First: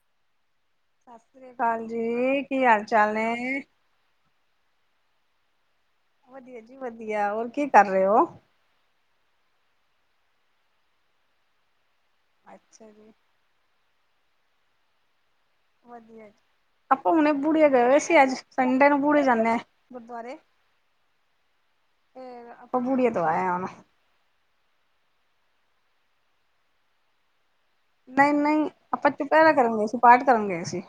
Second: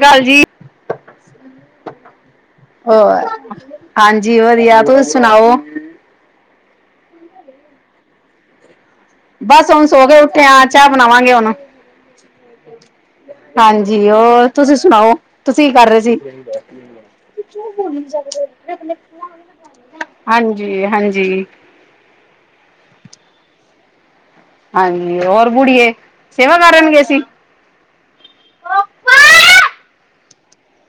ਸਤਿ ਸ਼੍ਰੀ ਅਕਾਲ ਜੀ। ਸਤਿ ਸ੍ਰੀ ਅਕਾਲ ਜੀ ਕੀ ਹਾਲ ਚਾਲ ਨੇ ਜੀ ਵਧੀਆ। ਤੁਸੀਂ ਸੁਣਾਓ ਵਧੀਆ ਜੀ, ਵਧੀਆ, ਔਰ ਕੀ ਕਰ ਰਹੇ ਓ ਬਸ ਹੁਣ ਸੋਕੇ ਉੱਠੇ ਆ। ਬਸ ਚਾਹ ਬਣਾਵਾਂਗੇ ਹੁਨ। ਅੱਛਾ ਜੀ ਹਾਂਜੀ ਜੀ। ਉਹ ਤੁਸੀਂ ਸੁਣਾਓ, ਤੁਸੀਂ ਕਰ ਰਹੇ ਸੀ? ਵਧੀਆ ਜੀ ਆਪਾਂ ਹੁਣੇ ਬੂੜੀਏ ਗਏ ਹੋਏ ਸੀ ਅੱਜ ਸੰਡੇ ਨੂੰ ਬੂੜੇ ਜਾਂਦੇ ਹਾਂ ਹਾਂਜੀ ਹਾਂਜੀ। ਤੇ, ਆਪਾਂ ਮੁੜੀ ਤੋਂ ਆਏ ਆ। ਹਾਂਜੀ। ਹੋਰ ਬੁੜੀਏ, ਸੇਵਾ ਕਰਨਗੇ ਸੀ। ਨਹੀਂ -ਨਹੀਂ ਆਪਾਂ ਚੁੱਪਹਿਰਾ ਕਰਨ ਗਏ ਸੀ। ਪਾਠ ਕਰਨ ਗਏ ਸੀ।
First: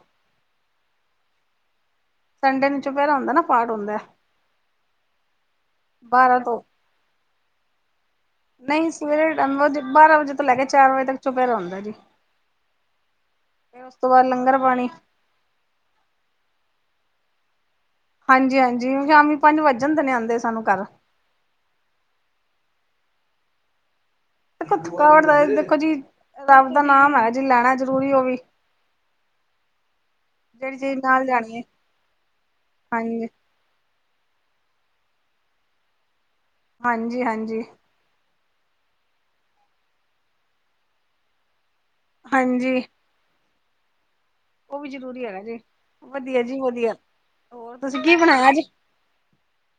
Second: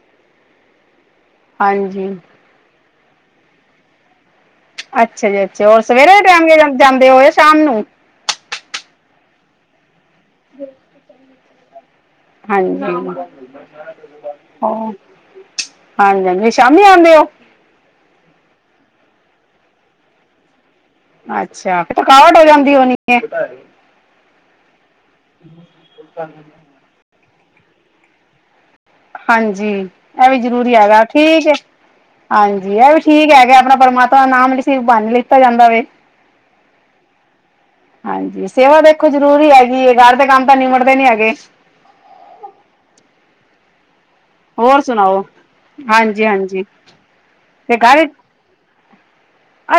ਹਾਂਜੀ ਸੰਡੇ ਨੂੰ ਚੁਪਹਿਰਾ ਹੁੰਦਾ ਨਾ। ਪਾਠ ਹੁੰਦਾ ਐ। ਅੱਛਾ ਜੀ। ਅੱਛਾ, ਹੋਰ ਸਵੇਰੇ ਦੇ ਬਾਰਾਂ ਤੋਂ ਟਾਈਮ ਜਾਂਦੇ ਓ ਆ ਸ਼ਾਮ ਨੂੰ? ਨਹੀਂ ਸਵੇਰੇ ਟਾਈਮ, ਬਾਰਾਂ ਵਜੇ ਤੋਂ ਲੈ ਕੇ ਚਾਰ ਵਜੇ ਤੱਕ ਚੁਪਿਹਰਾ ਹੁੰਦਾ ਜੀ। ਹਾਂਜੀ। ਉਸ ਤੋਂ ਬਾਅਦ ਲੰਗਰ ਓ, ਪਾਣੀ ਹਾਂਜੀ- ਹਾਂਜੀ ਨੀ ਸਾ ਨੀ ਆਉਂਦੇ ਓ ਹਾਂਜੀ ਹਾਂਜੀ। ਸ਼ਾਮੀ ਪੰਜ ਵੱਜਣ ਦੇ ਨੇ ਆਉਂਦੇ ਸਾਨੂੰ ਘਰ ਅੱਛਾ। ਫਿਰ ਥਕਾਵਟ ਹੋ ਜਾਂਦੀ ਹੋਣੀ ਐ? ਥਕਾਵਟ ਤਾਂ ਦੇਖੋ ਜੀ। ਰੱਬ ਦਾ ਨਾਮ ਹੈ ਜੀ, ਲੈਣਾ ਜਰੂਰੀ ਉਹ ਵੀ ਹਾਂਜੀ। ਇਹ ਵੀ ਜਰੂਰੀ ਜਿਹੜੀ ਚੀਜ਼ ਹੈਗਾ, ਨਾਲ ਠੀਕ ਹੈ। ਜਾਣੀ ਹਾਂਜੀ। ਇਹ ਵੀ ਹਾਂਜੀ ਠੀਕ ਹੈਗਾ। ਆਪਣਾ ਪਰਮਾਤਮਾ ਦਾ ਨਾਮ ਕਿਸੀ ਬਾਹਨੇ ਲਿੱਤਾ ਜਾਂਦਾ ਵੇ। ਹਾਂਜੀ ਹਾਂਜੀ। ਹਾਂਜੀ। ਸੇਵਾ ਦੇਖੋ ਜਰੂਰੀ ਹੈਗੀ ਐਂ, ਘਰ ਦੇ ਕੰਮ ਤਾਂ ਨਿਬੜਦੇ ਨੀ ਹੈਗੇ। ਹਾਂਜੀ ਉਹ ਹੋਰ ਵੀ ਸੁਣਾਓ, ਜ਼ਰੂਰੀ ਹੈਗਾ ਜੀ ਹਾਂਜੀ ਵਧੀਆ ਜੀ ਹਾਂਜੀ ਵਧੀਆ ਹੋਰ ਤੇ ਤੁਸੀਂ ਕਾਦੇ ਕੀ ਬਣਾਇਆ ਅੱਜ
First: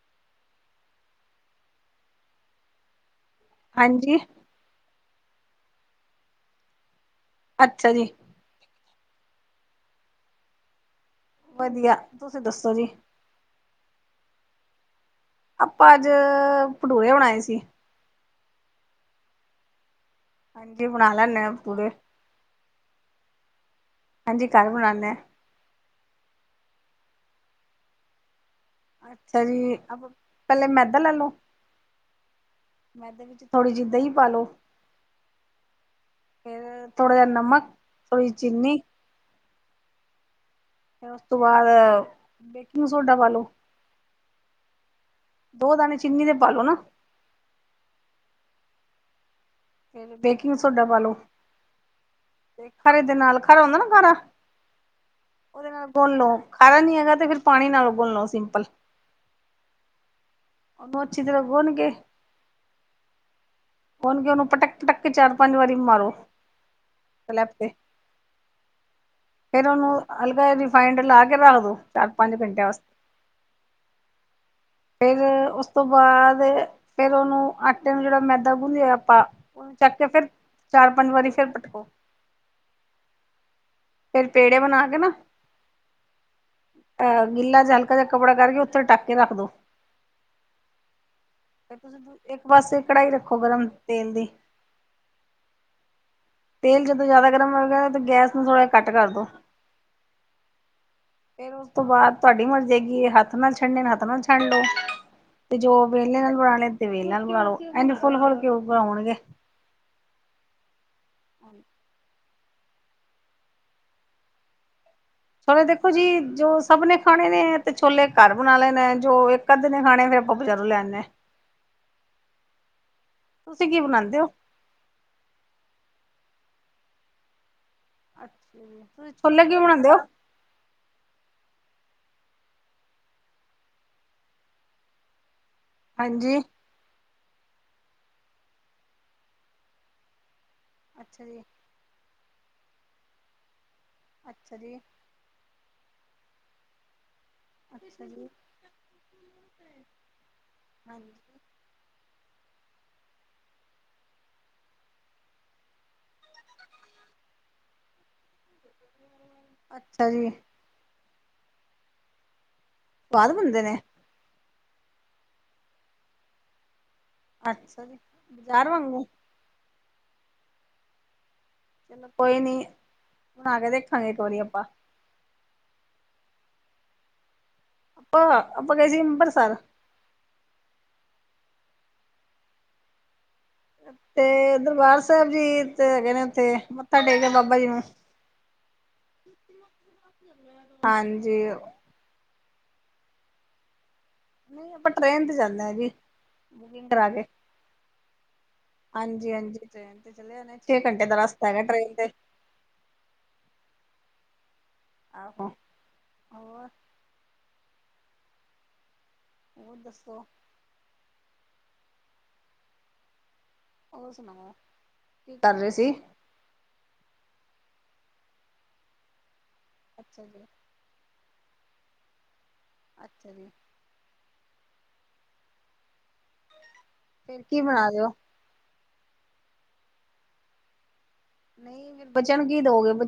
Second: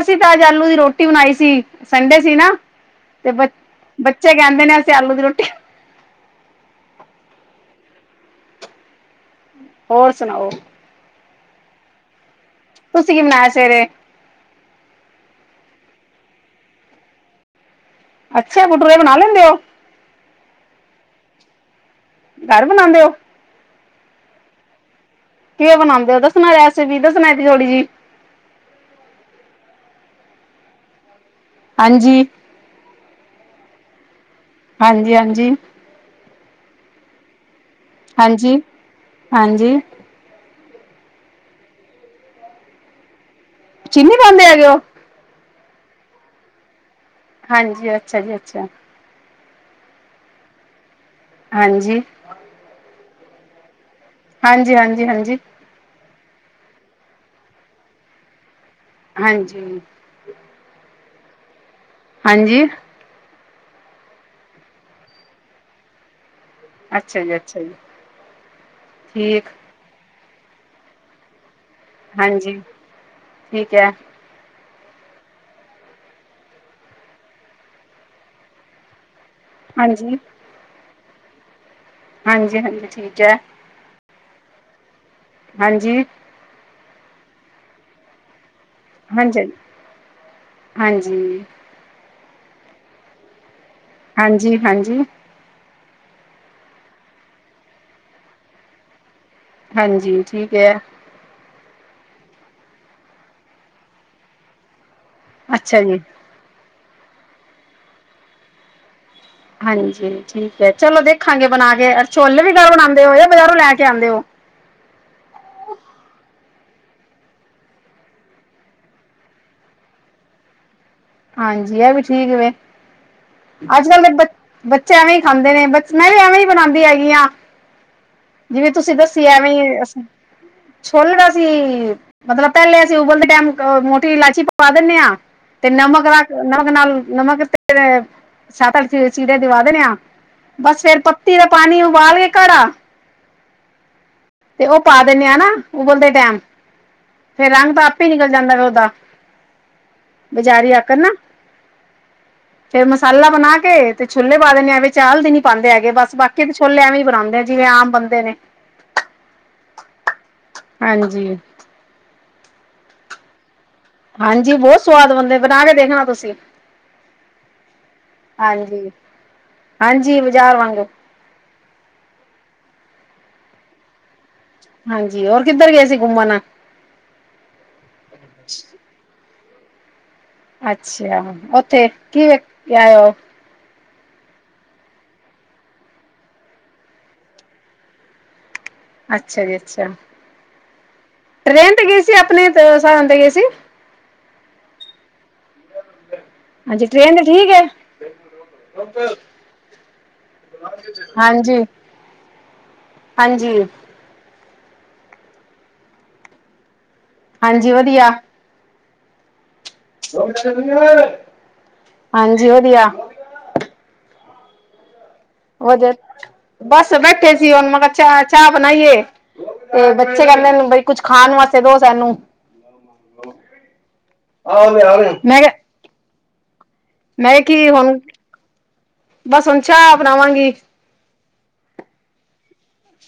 ਅਸੀਂ ਅੱਜ ਆਲੂ ਆ ਦੀ ਰੋਟੀ ਬਣਾਈ ਸੀ। ਸੰਡੇ ਸੀ ਨਾ, ਤੇ ਬ ਹਾਂਜੀ ਬੱਚੇ ਕਹਿੰਦੇ ਨੇ ਅਸੀਂ ਆਲੂ ਰੋਟੀ ਅੱਛਾ ਜੀ ਹੋਰ ਸੁਣਾਓ। ਵਧੀਆ। ਤੁਸੀਂ ਦੱਸੋ ਜੀ ਤੁਸੀਂ ਕੀ ਬਨਾਇਆ ਸਵੇਰੇ? ਆਪਾਂ ਅੱਜ ਭਟੂਰੇ ਬਣਾਏ ਸੀ। ਅੱਛਾ ਭਟੂਰੇ ਬਣਾ ਲੈਂਦੇ ਓ? ਹਾਂਜੀ ਬਣਾ ਲੈਂਨੇ ਹਾਂ ਭਟੂਰੇ। ਘਰ ਬਣਾਦੇ ਓ? ਹਾਂਜੀ ਘਰ ਬਣਾਨੇ। ਕਿਵੇਂ ਬਣਾਦੇ ਓ ਦੱਸਣਾ ਰੈਸਪੀ ਦੱਸਣਾ ਇੱਕ ਥੋੜ੍ਹੀ ਜੀ। ਅੱਛਾ ਜੀ ਆਪ ਪਹਿਲੇ ਮੈਦਾ ਲੈ ਲੋ। ਹਾਂਜੀ ਮੈਂਦੇ ਵਿੱਚ ਥੋੜ੍ਹੀ ਜਿਹੀ ਦਹੀਂ ਪਾਲੋ। ਹਾਂਜੀ-ਹਾਂਜੀ, ਫਿਰ ਥੋੜ੍ਹਾ ਜਿਹਾ ਨਮਕ ਥੋੜ੍ਹੀ ਹਾਂਜੀ। ਚੀਨੀ ਹਾਂਜੀ ਫਿਰ ਉਸ ਤੋਂ ਬਾਅਦ ਬੇਕਿੰਗ ਸੋਡਾ ਪਾ ਲੋ। ਚੀਨੀ ਪਾਉਂਦੇ ਹੈਗੇ ਉਹ? ਦੋ ਦਾਣੇ ਚੀਨੀ ਦੇ ਪਾਲੋ ਨਾ। ਹਾਂਜੀ ਅੱਛਾ ਜੀ। ਅੱਛਾ ਫੇਰ ਬੇਕਿੰਗ ਸੋਡਾ ਪਾ ਲੋ ਹਾਂਜੀ ਤੇ ਖਰੇ ਦੇ ਨਾਲ ਖਰਾ ਹੁੰਦਾ ਨਾ ਖਾਰਾ। ਹਾਂਜੀ ਹਾਂਜੀ ਹਾਂਜੀ ਉਹਦੇ ਨਾਲ ਗੁਨ ਲੋ, ਖਾਰ ਨੀ ਤੇ ਫਿਰ ਪਾਣੀ ਨਾਲ ਗੁੰਨ ਲੋ ਸਿੰਪਲ। ਹਾਂਜੀ ਬਹੁ ਅੱਛੀ ਤਰਾਂ ਗੁੰਨ ਕੇ ਹਾਂਜੀ ਗੁੰਨ ਕੇ ਉਹਨੂੰ ਪਟਕ-ਪਟਕ ਕੇ ਚਾਰ-ਪੰਜ ਵਾਰੀ ਮਾਰੋ। ਅੱਛਾ ਜੀ ਸਲੈਬ ਅੱਛਾ ਤੇ ਜੀ। ਠੀਕ ਫੇਰ ਉਹਨੂੰ ਅਲਗਾ ਰਿਫਾਈੰਡ ਲਾ ਕੇ ਰੱਖ ਦੋ। ਚਾਰ-ਪੰਜ ਹਾਂਜੀ ਘਿੰਟਿਆਂ ਵਾਸਤੇ ਠੀਕ ਹੈ ਫੇਰ ਉਸ ਤੋਂ ਬਾਅਦ ਫੇਰ ਉਹਨੂੰ ਆਟੇ ਨੂੰ ਜਿਹੜਾ ਮੈਦਾ ਗੁੰਨਿਆ ਆਪ ਉਹਨੂੰ ਚੱਕ ਕੇ ਫਿਰ ਚਾਰ-ਪੰਜ ਵਾਰੀ ਫਿਰ ਪਟਕੋ। ਹਾਂਜੀ-ਹਾਂਜੀ ਠੀਕ ਐ। ਫੇਰ ਪੇੜੇ ਬਣਾ ਕੇ ਨਾ ਹਾਂਜੀ ਗਿੱਲਾ ਜਾ ਹਲਕਾ ਜਾ ਕੱਪੜਾ ਕਰਕੇ ਉਥੇ ਢੱਕ ਕੇ ਹਾਂਜੀ ਰੱਖਦੋ। ਹਾਂਜੀ ਫੇਰ ਤੁਸੀਂ ਇੱਕ ਪਾਸੇ ਕੜਾਈ ਰੱਖੋ ਗਰਮ। ਤੇਲ ਦੀ ਹਾਂਜੀ-ਹਾਂਜੀ ਤੇਲ ਜਦੋਂ ਜ਼ਿਆਦਾ ਗਰਮ ਹੋ ਗਿਆ ਤੇ ਗੈਸ ਨੂੰ ਥੋੜਾ ਜਹਾ ਘੱਟ ਕਰ ਦੋ। ਹਾਂਜੀ ਠੀਕ ਐ। ਫਿਰ ਉਸ ਤੋਂ ਬਾਅਦ ਤੁਹਾਡੀ ਮਰਜ਼ੀ ਹੈਗੀ ਹੱਥ ਨਾਲ ਛੱਡੇ ਹੱਥ ਨਾਲ ਛੱਡ ਲੋ। ਤੇ ਅੱਛਾ ਜੋ ਜੀ ਵੇਲਣੇ ਨਾਲ ਬਣਾਣੇ ਤੇ ਵੇਲਣੇ ਨਾਲ ਬਣਾ ਲੋ ਇਹਨੇ ਫੁੱਲ-ਫੁੱਲ ਕੇ ਉੱਪਰ ਆਉਣਗੇ। ਹਾਂਜੀ ਠੀਕ ਹੈ ਚਲੋ ਦੇਖਾਂਗੇ ਬਣਾ ਕੇ ਛੋਲੇ ਵੀ ਘਰ ਬਣਾਦੇ ਹੋ ਜਾਂ ਬਜ਼ਾਰੋਂ ਲੈ ਕੇ ਆਉਂਦੇ ਹੋ। ਨਾਲੇ ਦੇਖੋ ਜੀ ਜੋ ਸਭ ਨੇ ਖਾਣੇ ਨੇ ਤੇ ਛੋਲੇ ਘਰ ਬਣਾ ਲੈਣਾ ਜੋ ਇੱਕ-ਅੱਧੇ ਨੇ ਖਾਣੇ ਫਿਰ ਆਪਾਂ ਬਜਾਰੋ ਲੈ ਆਨੇ। ਹਾਂਜੀ ਇਹ ਵੀ ਠੀਕ ਵੇ। ਤੁਸੀਂ ਕੀ ਅੱਜਕੱਲ ਦੇ ਬਣਾਉਂਦੇ ਹੋ ਬੱਚ ਬੱਚਿਆ ਨੇ ਹੀ ਖਾਂਦੇ ਨੇ ਮੈਂ ਵੀ ਐਵੇਂ ਹੀ ਬਣਾਦੀ ਹੈਗੀ ਆ। ਅੱਛਾ ਜਿਵੇਂ ਜੀ, ਤੁਸੀਂ ਦੱਸੀ ਛੋਲੇ ਐਵੇਂ ਕਿਵੇਂ ਬਣਾਉਂਦੇ ਹੋ ਹੀ, ਛੋਲਣਾ ਸੀ। ਮਤਲਬ ਪਹਿਲੇ ਅਸੀਂ ਉਬਲਦੇ ਟਾਈਮ ਮੋਟੀ ਇਲਾਚੀ ਪਾ ਦਿੰਨੇ ਆ ਤੇ [unintelligible] ਹਾਂਜੀ ਨਮਕ ਨਾਲ ਨਮਕ ਤੇ ਸੱਤ-ਅੱਠ ਚੀਰੇ ਦਿਵਾ ਦਿੰਨੇ ਆ। ਬਸ ਫਿਰ ਅੱਛਾ ਪੱਤੀ ਜੀ ਦਾ ਪਾਣੀ ਉਬਾਲ ਕੇ ਘੜਾ ਅੱਛਾ ਤੇ ਜੀ ਉਹ ਪਾ ਦਿੰਨੇ ਆ ਨਾ ਉਹ ਬੋਲਦੇ ਟਾਈਮ ਫਿਰ ਰੰਗ ਤਾਂ ਅੱਛਾ ਆਪੇ ਜੀ ਨਿਕਲ ਜਾਂਦਾ ਉਹਦਾ ਵਿਚਾਰੀ ਆਕਨ ਨਾ ਹਾਂਜੀ, ਹ ਫਿਰ ਮਸਾਲਾ ਬਣਾ ਕੇ ਤੇ ਛੋਲੇ ਪਾ ਦੇਨੇ ਐਵੇਂ ਹਲਦੀ ਨਹੀਂ ਪਾਉਂਦੇ ਹੈਗੇ ਬਸ ਬਾਕੀ ਛੋਲੇ ਐਵੇਂ ਹੀ ਬਣਾਉਂਦੇ ਜਿਵੇਂ ਆਮ ਬੰਦੇ ਨੇ ਅੱਛਾ ਜੀ ਹਾਂਜੀ ਬਾਅਦ ਬੰਦੇ ਨੇ ਹਾਂਜੀ ਬਹੁਤ ਸਵਾਦ ਬੰਦੇ ਬਣਾ ਕੇ ਦੇਖਣਾ ਤੁਸੀਂ ਅੱਛਾ ਜੀ ਬਾਜ਼ਾਰ ਹਾਂਜੀ ਵਾਂਗੂ ਹਾਂਜੀ ਬਾਜ਼ਾਰ ਵਾਂਗੁ ਚਲੋ ਕੋਈ ਨੀ ਬਨਾਕੇ ਦੇਖਾਗੇ ਏਕ ਵਾਰੀ ਅਪ ਹਾਂਜੀ ਹੋਰ ਕਿੱਧਰ ਗਏ ਸੀ ਗੁਮਨ ਅ ਆਪ ਆਪਾਂ ਕ ਸੀੀ ਅੰਬ੍ਰਰਸਰ ਅੱਛਾ ਉਓਥੇ ਕੀ ਵੇ ਆ ਉਹ ਤੇ ਦਰਬਾਰ ਸਾਹਿਬ ਜੀ ਹੈਗੇ ਨੇ ਉਥੇ, ਮੱਥਾ ਟੇਕਦੇ ਬਾਬਾ ਜੀ ਨੂੰ। [unintelligible] ਅੱਛਾ ਜੀ ਅੱਛਾ ਹਾਂਜੀ ਟਰੇਨ ਤੇ ਗਏ ਸੀ ਆਪਣੇ ਸਾਬ ਤੇ ਗਏ ਸੀ ਨਈ ਆਪਾ ਟਰੇਨ ਤੇ ਜਾਨੇਯਾ ਜੀ ਹਾਂਜੀ ਬੁਕਿਗ ਕਰਾ ਟ੍ਰੇਨ ਤੇ ਕੇ ਠੀਕ ਹੈ ਹਾਂਜੀ ਹਾਂਜੀ ਟਰੇਨਤੇ ਚਲੇ ਜਾਨੇਯਾ ਅਸੀ ਛੇ ਘੰਟੇ ਦਾ ਰਸਤਾ ਹੇਗਾ ਹਾਂਜੀ ਟਰੇਨ ਤੇ ਹਾਂਜੀ ਆਹੋ ਹੋਰ ਹਾਂਜੀ ਵਧੀਆ ਹੋਰ ਦੱਸੋ ਹਾਂਜੀ ਵਧੀਆ ਸੁਣਾ ਬਸ ਬੈਠੇ ਸੀ ਹੁਣ ਮੈਂ ਕੱਚਾ ਚਾਹ ਬਣਾਈਏ ਬੱਚੇ ਅੱਛਾ ਜੀ ਕਹਨਦੇ ਨੇ ਕੁਝ ਖਾਣ ਵਾਸਤੇ ਦੋ ਸਾਨੂੰ ਅੱਛਾ ਜੀ ਮੈਂ ਫੇਰ ਕੀ ਬਣਾ ਹੁਣ ਰਹੇ ਹੋ ਬਸ ਹੁਣ ਚਾਹ ਬਣਾਵਾਂਗੀ ਨਈ, ਫਿਰ ਬੱਚੇਆਂ ਨੂੰ ਕੀ ਦੋਗੇ? ਬ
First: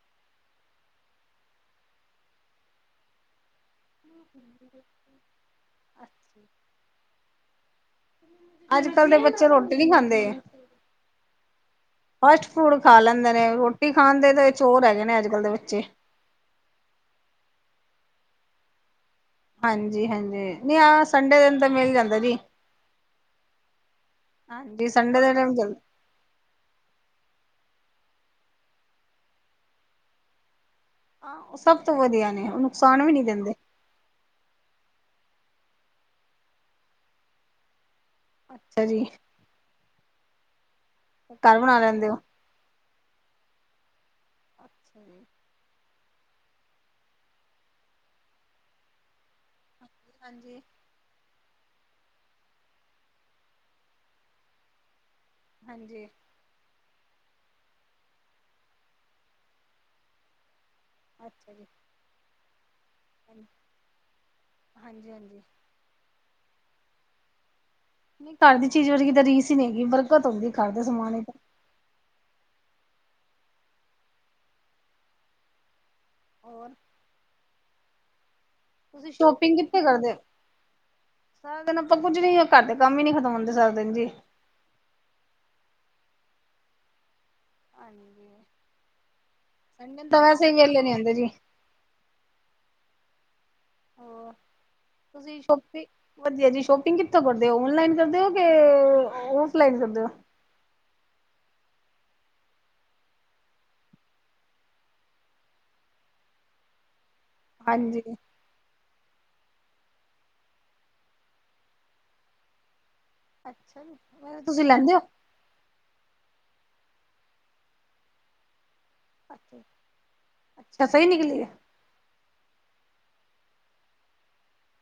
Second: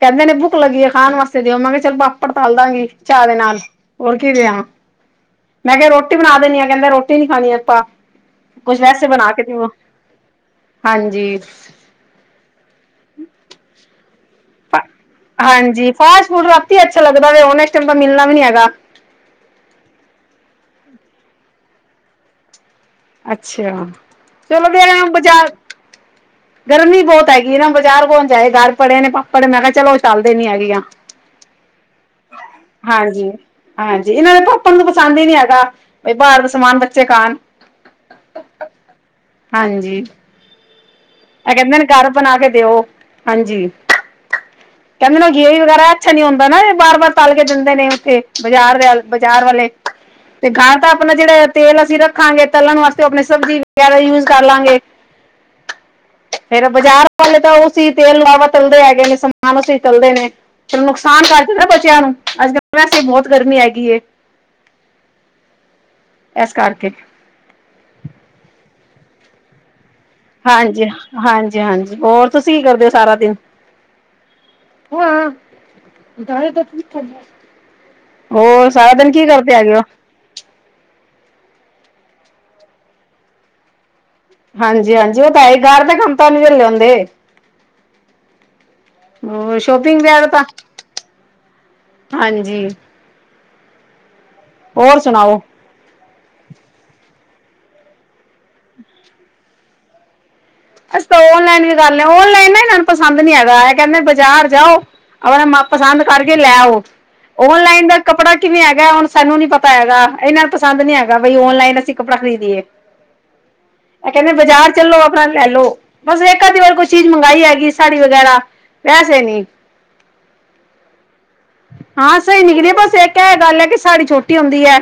ਕੈਂਦੇ ਨੇ ਬੁਕ ਲੱਗੀ ਏ ਖਾਣ ਵਾਸ ਤੇ ਦੇਓ ਮੈ ਗੇ ਚਲ ਪਾਪੜ ਤਾਲ ਦਾਂਗੀ ਚਾਰ ਨਾਲ। ਹੋਰ ਕਿਵੇਂ ਆ? ਮੈਂ ਕੇਆ ਰੋਟੀ ਬਣਾ ਦੇਨੀ ਆ ਕੈਂਦਾ ਰੋਟੀ ਨੀ ਖਾਣੀ ਅਪਾਂ। ਕੁਛ ਅੱਜ ਵੈਸੇ ਕੱਲ੍ਹ ਦੇ ਬਣਾ ਕੇ ਬੱਚੇ ਦੇਓ, ਰੋਟੀ ਨਹੀਂ ਖਾਂਦੇ ਹਾਂਜੀ। ਫਾਸਟ ਫੂਡ ਖਾ ਲੈਂਦੇ ਨੇ, ਰੋਟੀ ਖਾਣ ਦੇ ਤਾਂ ਆ, ਚੋਰ ਹੈਗੇ ਨੇ ਅੱਜ ਕੱਲ੍ਹ ਦੇ ਬੱਚੇ ਹਾਂਜੀ ਫਾਸਟ ਫੂਡ ਰਾਤੀ ਅੱਛਾ ਲੱਗਦਾ ਹੋਨ ਏਸ ਟਾਈਮ ਤੇ ਮਿਲਨਾ ਵੀ ਨੀ ਹੈਗਾ। ਹਾਂਜੀ-ਹਾਂਜੀ, ਨਈ ਆ ਸੰਡੇ ਦਿਨ ਤੇ ਮੇਲ ਈ ਜਾਂਦਾ ਜੀ। ਅੱਛਾ, ਚਲੋ ਹਾਂਜੀ ਮੇਰਾ ਨਾ ਸੰਡੇ ਦੇ ਬਜਾਰ, ਟਾਈਮ ਜਲਦੀ ਗਰਮੀ ਬੋਤ ਹੈਗੀ ਏ ਨਾ ਜਾਰ ਕੌਣ ਜਾਏ? ਗਾਰ ਪੜੇ ਨੇ ਪਾਪੜ ਮੈਂ ਕੇਆ ਚਲੋ ਓਈ ਤਲ ਦੇਣੀ ਹੈਗੀ ਆ। ਹਾਂ ਓ ਸਬ ਤੋਂ ਵਦੀਆ ਨੇ ਓ ਨੁਕਸਾਨ ਵੀ ਨੀ ਦੇਂਦੇ। ਪਸਾਂਦ ਈ ਨੀ ਹੈਗਾ, ਕੋਈ ਬਾਰ ਦਾ ਸਮਾਨ ਬੱਚੇ ਖਾਣ। ਅੱਛਾ ਜੀ। ਐ ਘਰ ਕੈਂਦੇ ਬਣਾ ਨੇ ਲੈਂਦੇ ਘਾਰ ਹੋ ਬਣਾ ਕੇ ਦੇਓ, ਹਾਂਜੀ। ਅੱਛਾ ਕੈਂਦੇ ਜੀ ਨੇ ਗੇਈ ਵਗੈਰਾ ਅੱਛਾ ਨੀ ਹੁੰਦਾ ਨਾ ਏ ਬਾਰ-ਬਾਰ ਤਾਲ ਕੇ ਦਿੰਦੇ ਨੇ ਓੱਥੇ, ਬਾਜਾਰ ਦੇ ਅ ਬਾਜਾਰ ਵਾਲੇ। ਤੇ ਹਾਂਜੀ ਘ੍ਹਾਰ ਤਾਂ ਆਪਣਾ ਜੇੜਾ ਤੇਲ ਅਸੀਂ ਰੱ ਰੱਖਾਂਗੇ ਤਲਣ ਵਾਸਤੇ ਆਪਣੀ ਸਬਜ਼ੀ ਵਗੈਰਾ ਯੂਜ ਕਰ ਲਾਂਗੇ ਹਾਂਜੀ ਫੇਰ ਬਾਜ਼ਾਰ ਹੇ ਤਾਂ ਉਹ ਸੀ ਤੇਲ ਲਾਵਾ ਚੱਲਦੇ ਹੈਗੇ ਨੇ ਸਮਾਨ ਅਸੀਂ ਚੱਲਦੇ ਨੇ। ਚਲੋ ਨੁਕਸਾਨ ਕਰ ਅੱਛਾ ਜੀ ਦਿੱਤਾ ਬੱਚਿਆਂ ਨੂੰ ਅੱਜ ਕੱਲ ਵੈਸੇ ਬਹੁਤ ਗਰਮੀ ਹੈਗੀ। ਹਾਂਜੀ ਹਾਂਜੀ ਇਸ ਕਰਕੇ ਨਹੀਂ ਕਢ ਦੀ ਚੀਜ਼ ਵ ਕਿ ਤਾਂ ਰੀਸ ਹੀ ਨਹੀਂ ਹੈਗੀ ਪਰ ਹਾਂਜੀ -ਹਾਂਜੀ- ਹਾਂਜੀ ਹੋਰ ਤੁਸੀਂ ਕੀ ਕਰਦੇ ਹੋ। ਸਾਰਾ ਦਿਨ ਹਾਂ। ਦਾਰੇ ਤਾਂ ਹੋਰ ਤ ਦਾ ਤੁਸੀਂ ਸ਼ੋਪਿੰਗ ਕਿੱਥੇ ਕਰਦੇ ਹੋ ਸਾਰਾ ਦਿਨ ਆਪਾਂ ਪੁੱਜ ਰ ਘਰ ਦੇ ਕੰਮ ਹੀ ਨੀ ਖਤਮ ਹੁੰਦੇ ਸਕਦੇ ਜੀ। ਹਾਂਜੀ- ਹਾਂਜੀ ਉਹ ਤਾਂ ਹੈ ਗਾਹਰ ਦਾ ਕੰਮ ਤੋ ਨੀ ਵੇਲੇ ਹੁੰਦੇ। ਹਾਂਜੀ ਹੋਰ ਸ਼ੋਪਿੰਗ [unintelligible] ਤਾਂ ਵਗੈਰਾ ਵੈਸ ਹੀ ਵੇਲੇ ਨਹੀਂ ਹੁੰਦੇ ਜੀ ਹਾਂਜੀ ਹੋਰ ਸੁਣਾਓ ਤੁਸੀਂ ਸ਼ੋਪਿੰਗ ਵਧੀਆ ਜੀ ਸ਼ੋਪਿੰਗ ਕਿੱਥੋਂ ਕਰਦੇ ਹੋ ਔਨਲਾਈਨ ਕਰਦੇ ਹੋ ਕੇ ਔਫਲਾਈਨ ਕਰਦੇ ਹੋ। ਅਸੀਂ ਤਾਂ ਓਨਲਾਈਨ ਵੀ ਗ ਓਨਲਾਈਨ ਨਾ ਇਹ ਨੂੰ ਪਸੰਦ ਨਹੀਂ ਹੈਗਾ ਕਹਿੰਦੇ ਬਾਜ਼ਾਰ ਜਾਓ। ਆਪ ਮ ਪਸੰਦ ਕਰਕੇ ਲੈ ਆਓ ਔਨਲਾਈਨ ਦਾ ਹਾਂਜੀ। ਕੱਪੜਾ ਕਿਵੇਂ ਹੈਗਾ ਹੁਣ ਸਾਨੂੰ ਨੀ ਪਤਾ ਹੈਗਾ ਇਹਨਾਂ ਨੂੰ ਪਸੰਦ ਨੀ ਹੈਗਾ ਬਈ ਓਨਲਾਈਨ ਅਸੀਂ ਕੱਪੜਾ ਖਰੀਦੀਏ। ਅੱਛਾ ਜੀ, ਇਹ ਕਹਿੰਦੇ ਤੁਸੀਂ ਬਾਜ਼ਾਰ ਲੈਂਦੇ ਓ? ਚੱਲੋ ਆਪਣਾ ਲੈ ਲਓ ਬਸ ਵੇਕਾ ਦੀ ਹੋਰ ਕੋਈ ਚੀਜ ਮੰਗਾਈ ਹੈਗੀ ਸਾੜੀ ਵਗੈਰਾ ਵੈਸੇ ਨੀ, ਅੱਛਾ ਸਹੀ ਨਿਕਲੀ ਹੈ ਹਾਂ ਸਈ ਨਿਕਲੀ ਬਸ ਸ ਏੱਕ ਏ ਗੱਲ ਐ ਕਿ ਸਾੜੀ ਛੋਟੀ ਹੁੰਦੀ ਐ।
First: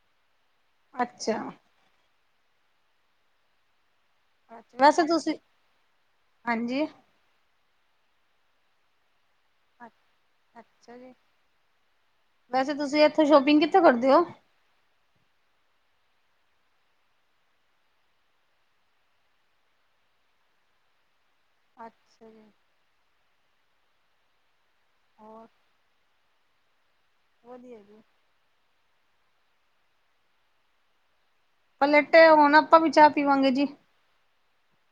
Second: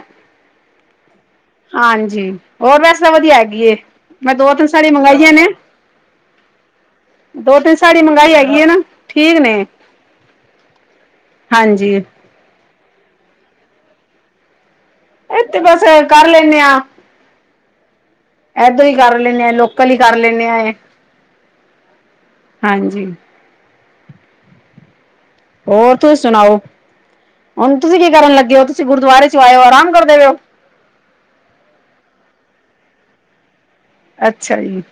ਅੱਛਾ ਹਾਂਜੀ, ਹੋਰ ਵੈਸੇ ਤਾਂ ਵਦੀਆ ਹੈਗੀ ਏ। ਮੈਂ ਦੋ-ਤਿੰਨ ਸਾੜੀ ਵੈਸੇ ਮੰਗਾਈਆ ਤੁਸੀਂ ਨੇ, ਹਾਂਜੀ। ਦੋ-ਤਿੰਨ ਸ ਸਾਡੀ ਮੰਹਗਾਈ ਹੈਗੀ ਹੈ ਨਾ ਠੀਕ ਨੇ ਜ ਹਾਂਜੀ ਵੈਸੇ ਤੁਸੀਂ ਇਥੋਂ ਸ਼ੋਪਿੰਗ ਕੀਤੀ। ਕਰਦੇ ਹੋ। ਇਥੇ ਬਸ ਕਰ ਲੈਂਨੇ ਆ। ਏਦੋਂ ਹੀ ਕਰ ਲੈਣੇ ਆ ਲੋਕਲ ਹੀ ਕਰ ਲੈਨੇ ਆ ਇਹ ਅੱਛਾ ਜੀ ਹੋਰ ਤੁਸੀ ਸੁਣਾਓ ਹੁਣ ਵਧੀਆ ਤੁਸੀਂ ਜੀ। ਕੀ ਕਰਨ ਲੱਗੇ ਹੋ ਤੁਸੀਂ ਗੁਰਦੁਆਰੇ ਆਇਓ ਆਰਾਮ ਕਰ ਦੇਵੇਓ। ਪ ਲੇਟੇ ਹੁਣ ਆਪਾਂ ਵੀ ਚਾਹ ਪੀਵਾਂਗੇ ਜੀ। ਅੱਛਾ ਜੀ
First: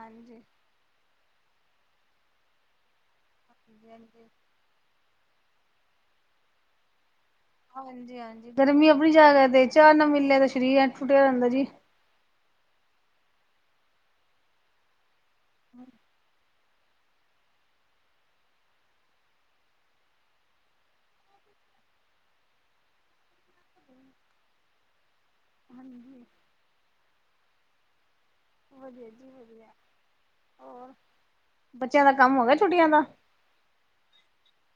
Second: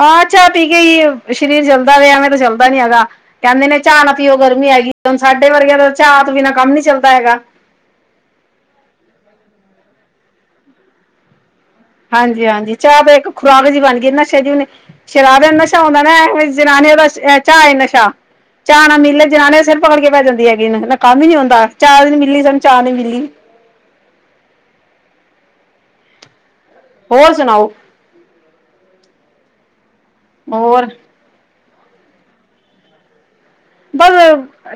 ਹਾਂ ਚਾਹ ਪੀ ਕੇ ਈ। ਸਰੀਰ ਚੱਲਦਾ ਪਿਆਵੇੈਂ ਤਾਂ ਚੱਲਦਾ ਨੀ ਹੈਗਾ ਕਹਿੰਦੇ ਨੇ ਹਾਂਜੀ ਚਾਹ ਨਾ ਹਾਂਜੀ ਪੀਓ ਗਰਮੀ ਹੈਗੀ। ਹੁਣ ਸਾਡੇ ਵਰਗਿਆਂ ਦਾ ਚਾਹ ਬਿਨਾਂ ਕੰਮ ਨੀ ਚੱਲਦਾ ਹੈਗਾ। ਹਾਂਜੀ -ਹਾਂਜੀ ਗਰਮੀ ਆਪਣੀ ਜਾ ਕੇ ਤੇ ਚਾਹ ਨਾ ਮਿਲਿਆ ਤੇ ਸਰੀਰ ਟੁਟਿਆ ਰਹਿੰਦਾ ਜੀ। ਹਾਂਜੀ -ਹਾਂਜੀ ਚਾਹ ਤਾਂ ਇੱਕ ਖੁਰਾਕ ਜਿਹੀ ਬਣ ਗਈ ਨਸ਼ਾ ਜਿ ਹੇ ਸ਼ਰਾਬ ਨੂੰ ਨਸ਼ਾ ਹੁੰਦਾ ਨਾ ਐਵੈ ਜਨਾਨੀਆਂ ਬਸ ਚਾਹ ਏ ਨਸ਼ਾ ਚਾਹ ਨਾ ਮਿਲੇ ਜਨਾਨੀਆਂ ਸਿਰ ਪਕੜ ਕੇ ਪੈ ਜਾਂਦੀ ਹੈਗੀ ਕੰਮ ਨੀ ਹਂਦਾ ਚਾਹ ਨੀ ਮਿਲੀ ਸਾਨੂੰ ਚਾਹ ਨੀ ਮਿਲੀ। ਹਾਂਜੀ ਹੋਰ ਸੁਣਾਓ। [inaudible] ਹੋਰ ਬੱਚਿਆਂ ਦਾ ਕੰਮ ਹੋ ਗਿਆ ਛੁੱਟੀਆਂ ਦਾ ਬਸ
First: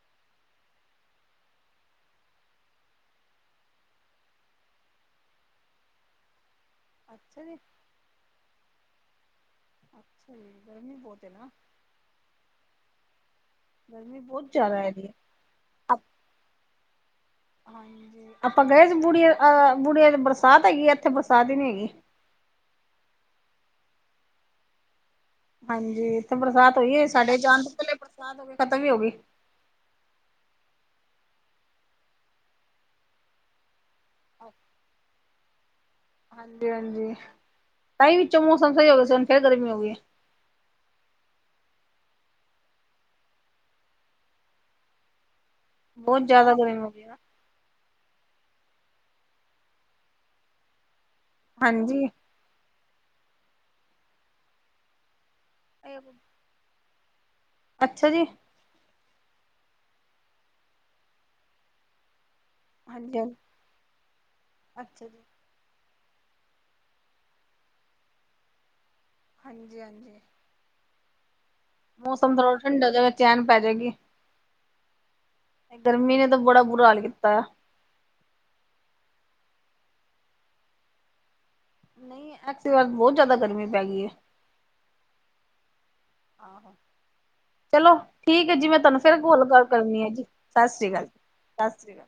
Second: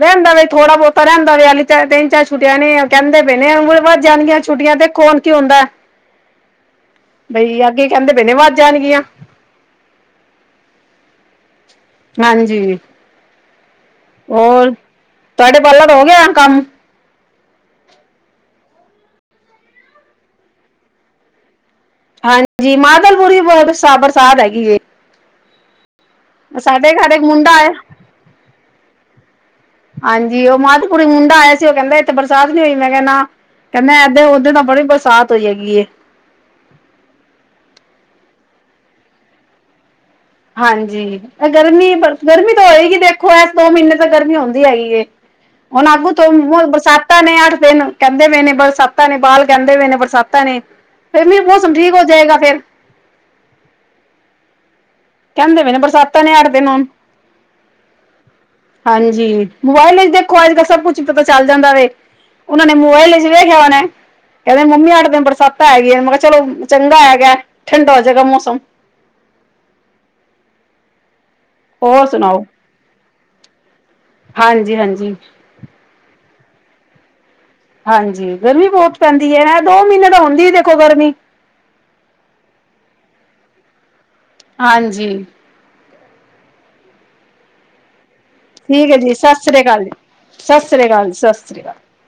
ਰਹਿੰਦਾ ਵੇ ਥੋੜਾ ਬਹੁਤਾ ਰਹਿੰਦਾ ਵੇ ਤਿੰਨ ਚਾਰ ਛੁਟਿਆ ਨੇ ਕਹਿੰਦੇ ਪਏ ਨੇ ਵੱਧ ਜਾਣਗੀਆ ਛੁੱਟੀਆ ਦੇਖੋ ਹੁਣ ਕੀ ਹੁੰਦੈ। ਅੱਛਾ ਜੀ ਬਈ ਅੱਗੇ ਕਹਿੰਦੇ ਬੇ ਨੇ ਵੱਧ ਜਾਣਗੀਆ। ਅੱਛਾ ਜੀ ਗਰਮੀ ਬਹੁਤ ਐ ਨਾ। ਹਾਂਜੀ ਗਰਮੀ ਬਹੁਤ ਹੋਰ ਜ਼ਿਆਦਾ ਹੈਗੀ। ਤੁਹਾਡੇ ਬਾਲਾ ਦਾ ਹੋਗਿਆ ਏ ਕੰਮ ਹਾਂਜੀ ਆਪਾ ਗਏ ਸੀ ਬੁੜੀਏ ਅਹ ਬੁੜੀਏ ਬਰਸਾਤ ਹੈਗੀ ਐ ਇੱਥੇ ਬਰਸਾਤ ਈ ਨੀ ਹੈਗੀ। ਹਾਂਜੀ ਮਾਦਲਪੁਰੀ ਬ-ਬਹੁਤ ਬਰ -ਬਰਸਾਤ ਹੈਗੀ ਏ। ਹਾਂ ਜੀ ਇੱਥੇ ਬਰਸਾਤ ਹੋਈ ਏ ਘਰ ਇੱਕ ਸਾਡੇ ਮੁੰਡਾ ਜਾਣ ਤੋ ਆਇਆ ਪਹਿਲੇ ਬਰਸਾਤ ਹੋਕੇ ਖ਼ਤਮ ਈ ਹੋ ਗਈ। ਹੁਨੇ ਮੁੰਡਾ ਆਇਆ ਸੀ ਉਹ ਕਹਿੰਦਾ ਇੱਥੇ ਬਰਸਾਤ ਨੀ ਹੋਈ ਮੈਂ ਕਿਹਾ ਨਾ ਕਹਿੰਦਾ ਏਦੇ ਓਦੇ ਤਾ ਬੜੀ ਬਰਸਾਤ ਤ ਹੋਈ ਹੇਗੀ ਏ। ਹਾਂਜੀ ਹਾਂਜੀ ਤਾਂਹੀ ਵਿੱਚੋ ਮੌਸਮ ਸਹੀ ਹੋ ਗਿਆ ਸੀ ਹੁਣ ਫੇਰ ਗਰਮੀ ਹੋ ਗਈ। ਹਾਂਜੀ ਇਹ ਗਰਮੀ ਪਰ ਗਰਮੀ ਤਾ ਹੋਏਗੀ ਦੇਖੋ ਐਸ ਦੋ ਮਹੀਨੇ ਤਾਂ ਗਰਮੀ ਹੁੰਦੀ ਹੈਗੀ ਐ। ਹੁਣ ਆਗੂ ਬਹੁਤ ਤੋਂ ਜ਼ਿਆਦਾ ਗਰਮੀ ਹੋ ਗਈ ਨਾ ਬਰਸਾਤਾਂ ਨੇ ਅੱਠ ਦਿਨ ਕਹਿੰਦੇ ਪਏ ਨੇ। ਬਰਸਾਤਾਂ ਨੇ ਬਾਲ ਕਹਿੰਦੇ ਪਏ ਨੇ ਬਰਸਾਤਾਂ ਨੇ ਫਿਰ ਵੀ ਮੌਸਮ ਠੀਕ ਹੋ ਹਾਂਜੀ ਜਾਏਗਾ ਫੇਰ। ਕਹਿੰਦੇ ਪਏ ਨੇ ਬਰਸਾਤਾਾਂ ਨੇ ਅੱਠ ਦਿਨ ਹੁਣ। ਅੱਛਾ ਜੀ। ਹਾਂਜੀ ਮੋਬਾਇਲ ਵਿੱਚ ਦੇਖੋ ਅੱਜ ਕੱਲ ਸਭ ਕੁਛ ਪਤਾ ਚੱਲ ਜਾਂਦਾ ਵੇ। ਉਹਨਾ ਨੇ ਮੋਬਾਇਲ ਵਿੱਚ ਹਾਂਜੀ-ਹਾਂਜੀ। ਵੇਖਿਆ ਹੋਣਾ ਏ ਕਹਿੰਦੇ ਮੰਮੀ ਅੱਛਾ ਅੱਠ ਜੀ, ਦਿਨ ਬਰਸਾਤ ਹੇਗਿਆ। ਚਲੋ ਚੰਗਾ ਹੇਗਾ ਠੰਡਾ ਹੋ ਜਾਏਗਾ ਮੌਸਮ। ਹਾਂਜੀ ਹਾਂਜੀ। ਹੋਰ ਮੌਸਮ ਸੁਣਾਓ ਥੋੜ੍ਹਾ ਠੰਡਾ ਜਾ ਹੋਵੇ ਚੈਨ ਪੈ ਜਾਏਗੀ। ਹਾਂਜੀ ਹਾਂਜੀ ਦਾ ਬੜਾ ਬੁਰਾ ਹਾਲ ਕੀਤਾ ਆ। ਹਾਂਜੀ ਗਰਮੀ ਬਹੁਤ ਪੈਂਦੀ ਐ ਦੋ ਮਹੀਨੇ ਤਾ ਹੁੰਦੀ ਦੇਖੋ ਗਰਮੀ ਨਹੀ ਐਤ ਕੀ ਵਾਰ ਬਹੁਤ ਜਿਆਦਾ ਗਰਮੀ ਪੈ ਗਈ ਐ। ਹਾਂਜੀ ਆਹੋ ਚਲੋ। ਠੀਕ ਐ ਜੀ ਮੈਂ ਤੁਹਾਨੂੰ ਫੇਰ ਕੋਲ ਕਰਨੀ ਆ ਜੀ। ਸਤਿ ਸ੍ਰੀ ਅਕਾਲ ਜੀ। ਸਤਿ ਸ੍ਰੀ ਅਕਾਲ।